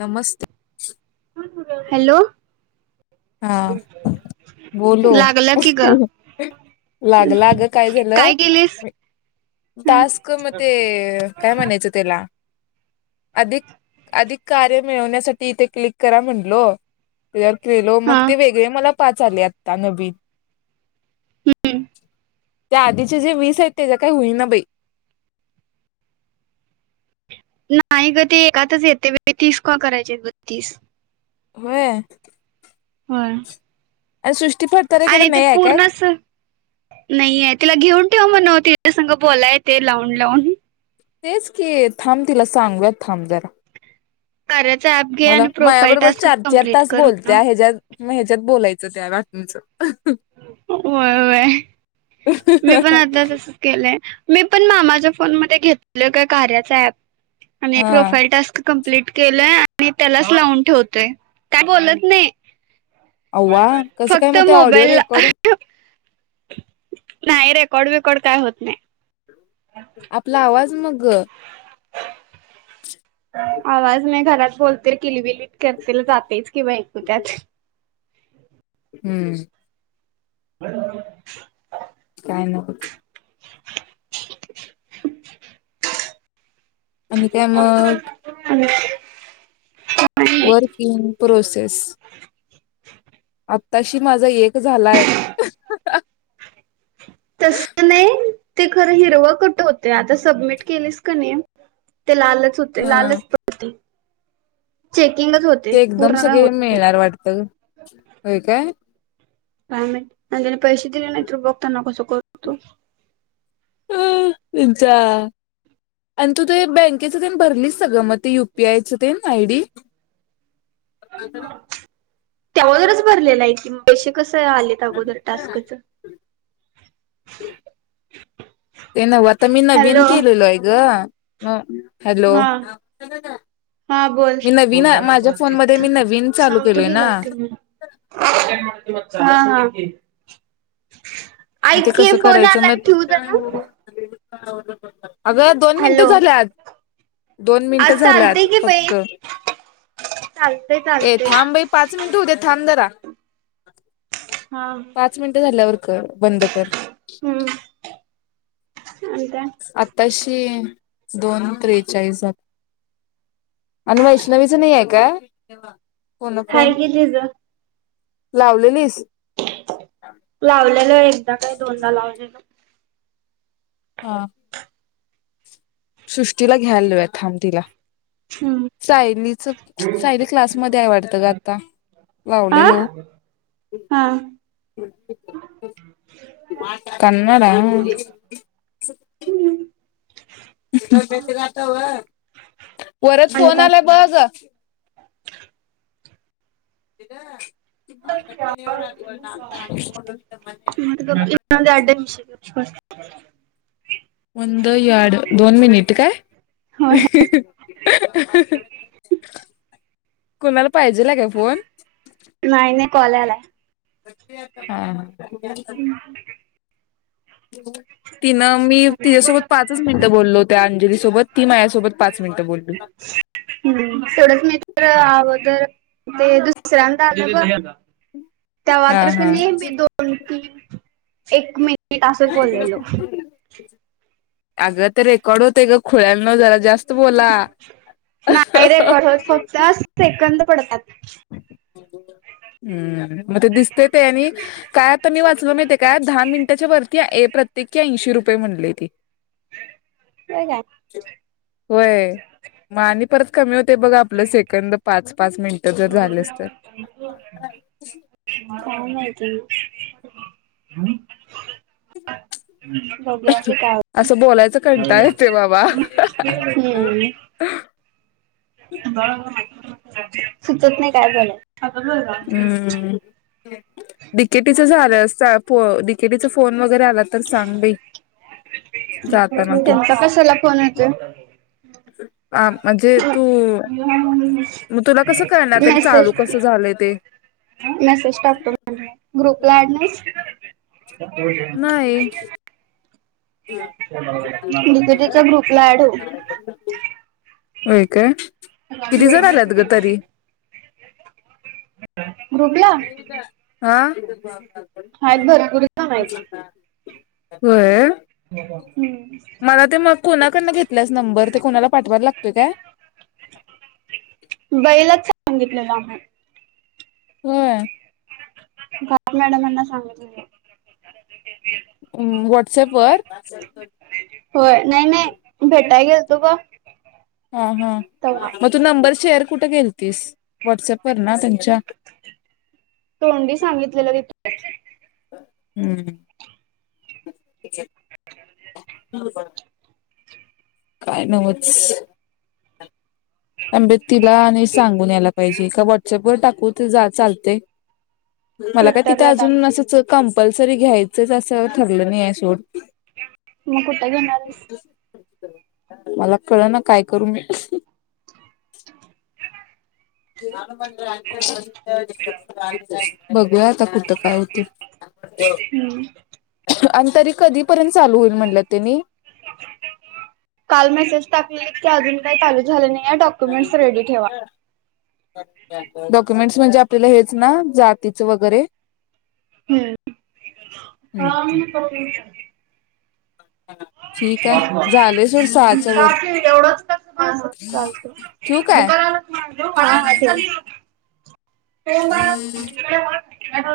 नमस्ते. Hello हा बोलो लागला की ग लागला गं, काय झालं म ह टास्कमध्ये काय म्हणायचं त्याला अधिक अधिक कार्य मिळवण्यासाठी इथे क्लिक करा म्हटलो, त्याज्यावर क्लि मग हा ते वेगळे मला पाच आले आत्ता नवीन, त्या आधीचे जे वीस आहेत त्याला काही होईना बाई. नाही गं ते एकातच येते पण तीस का करायचेत बत्तीस होयं. व्हय अ सुश आणि ते पूर्णचं नाहीये आहे तिला घेऊन ठेव म्हणाव तिज्यासंग बोलाय येतंय लावून लावून तेचं की थांब तिला सांगूयात थांब जरा. कार्याच ऍप घे मला आणि प्रोफाईल मायाबरोबर टास्क चार चार कंप्लीट तास कर म्हणाव बोलतिया, ह्याच्यात म ह्याच्यात बोलाय ज त्या वाटणीचं अहं व्हय व्हय, मी पणं आता तसचं केलंय. मी पण मामाच या फोनमध्ये घेतलं का कार्याचा ॲप आणि हा प्रोफाईल टास्क कम्प्लिट केलयं आणि त्यालाच लावून ठेवतयं, काय बोलतं नई. अव्वा कसं काय फक्त मग ते ऑडिओ मोबाईलला रेकॉर्ड अहं ठेव नाही रेकॉर्ड बिकॉर्ड काय होत नाही. आपला आवाज मग आवाज मी घरात बोलते किलबली करतील जातंयच कि बाई ऐकू त्यात [inaudible] हं [unintelligible] काय नको? आणि त्या म मग वर्क इन प्रोसेस अप आताशी माझा एक झालाय. तस नाही ते खरं हिरव कुटं होतय, आता सबमिट केलीस की नाही. ते लालच होते हा लालचं पट्टी. चे ते एकदम सगळे मिळणार वाटतं. व्हयं कायं? [inaudible] पैसे दिले नाही तरी लोकांना कस कळतं. [unintelligible] [unintelligible] आणि तू ते बँकेचं तेन भरलीस सगळं मग ते यु पी आय चं ते आयडी. [inaudible] त्यावरचं भरलेला आहे की मग पैशे कसं आलेत अगोदर [inaudible] टास्कच. ते नव्हं आता मी हॅलो नवीन केलेलो आहे गं. हं हां हां बोल मी नवीन माझ्या फोनमध्ये मी नवीन चालू सांगतो केलोय ना गेलावरती मग हां हां मग ऐक ते की कसं फोन करायचं आलाय ठेवू जरा मग [inaudible] अगं दोन मिनिटं हॅलो झाल्यात, दोन आज मिनटं झाल्यात चालतय की बाई फक्त चालतय ए चालतय थांब ए, पाच मिनटं होऊ देत. थांब जरा हा पाच मिनटं झाल्यावर कर बंद कर. हम्म आणि काय आताशी दोन त्रेचाळीस- आणि वैष्णवीचं नाही आहे का हाय गेली गं लावलेलीस लावल्यालो एकदा काय दोनदा लावल्यालो हां सृष्टीला घ्यायला लावूया थांब तिला हम्म सायलीचं सायली क्लास मध्ये आहे वाटतं गात आत्ता आ लावलेलं ओ हा [unintelligible] कन्नड. [unintelligible] परत आणि फोन काय आलाय बघं [unintelligible] आजवर आमचं आयुष्य बदलत म्हणे [inaudible] [unintelligible] दोन मिनिट कायं? होय कुणाला पाहिजे दिला का फोन? काॅल यालाय हा. [inaudible] तिनं मी तिच्या्सोबत पाच मिनटं बोललो, त्या अंजली सोबत. ती माझ्यासोबत पाच मिनिटं बोलली. [unintelligible] हूं सोडत नाहीत खर अगोदर ते दुसऱ्यांदा आल बग तेव्हा हा तर हा कनी मी दोन तीन एक मी ट असच बोललेलो. अगं ते रेकॉर्ड होतय ग खुळ्यानो जरा जास्त बोला नाही रेकॉर्ड होत, फक्त सेकंद पडतात. हम्म मग ते दिसतय ते आणि काय ते मी वाचल माहितीय काय, दहा मिनिटाच्या वरती प्रत्येकी ऐंशी रुपये म्हंटलय ते. होय काय? व्हय म आणि परत कमी होतय बघ आपलं सेकंद पाच पाच मिनिटं [unintelligible] जर झालेस तर काय म्हायती. [unintelligible] बगुया की काय हुतय. असं बोलायचं कंटाळ येतोय बाबा हम्म तुमाला पण हाय [unintelligible] सुचत नाही काय झालं. आता बोलो राम डि के टी च झालं अस फो डि के टी चा फोन वगैरे आला तर सांग बई. [unintelligible] त्येंचा कशाला फोन येतोय? आ म्हणजे तू मग तुला कसं कळणार? ते चालू मेसेज कसं झालंय ते. ये. मेसेज टाकतो बग [unintelligible] ग्रुप ला ऍड नाहीस? नाही [unintelligible] [unintelligible] डीकेटीच्या ग्रुपला ॲड हो. व्हय काय? किती जण आल्यात ग तरी? [unintelligible] ग्रुपला हां [unintelligible] आहेत बऱ्या [unintelligible] होय. हम्म. मला ते मग कोणाकन घेतलीयास नंबर ते कोणाला पाठवायला लागतोय काय? सांगितलं लांब हाय. व्हय. गाडे मॅडमांना सांगीतलय मी. व्हॉट्स ॲपवर तो ब हा हा मग तू नंबर शेअर कुठ केल तीस व्हॉट्सअपवर? तोंडी सांगितलेलं लिह [inaudible] हम्म. [inaudible] [unintelligible] काय नव्हच. [unintelligible] तिला आणि सांगून यायला पाहिजे का व्हॉट्सॲप वर टाक. तुझं तु जा चालतय. मला काय तिथं ट्विटरला टाक अजून असच कंपल्सरी घ्यायचंच असं ठरलं नाही ए सोड. म कुठ घेणार हाईस? [unintelligible] मला कळ ना काय करू मी? जी हा. बघूया आता कुठं काय होतय? हम्म. आणि तरी कधीपर्यंत? चालू होईल म्हणलं त्यांनी काल मेसेज टाकलाय की अजून काय चालू झालं नाही आहे, डॉक्युमेंट्स रेडी ठेवा. डॉक्युमेंट्स? म्हणजे आपल्याला हेच ना जातीच वगैरे हम्म हम कभी का ठीक आहे एवढच झाले सोड सहाच्या कस वर हा हा चालतय ठेवू बाळा हा ठेव ठेव बाळा ते [unintelligible] [inaudible]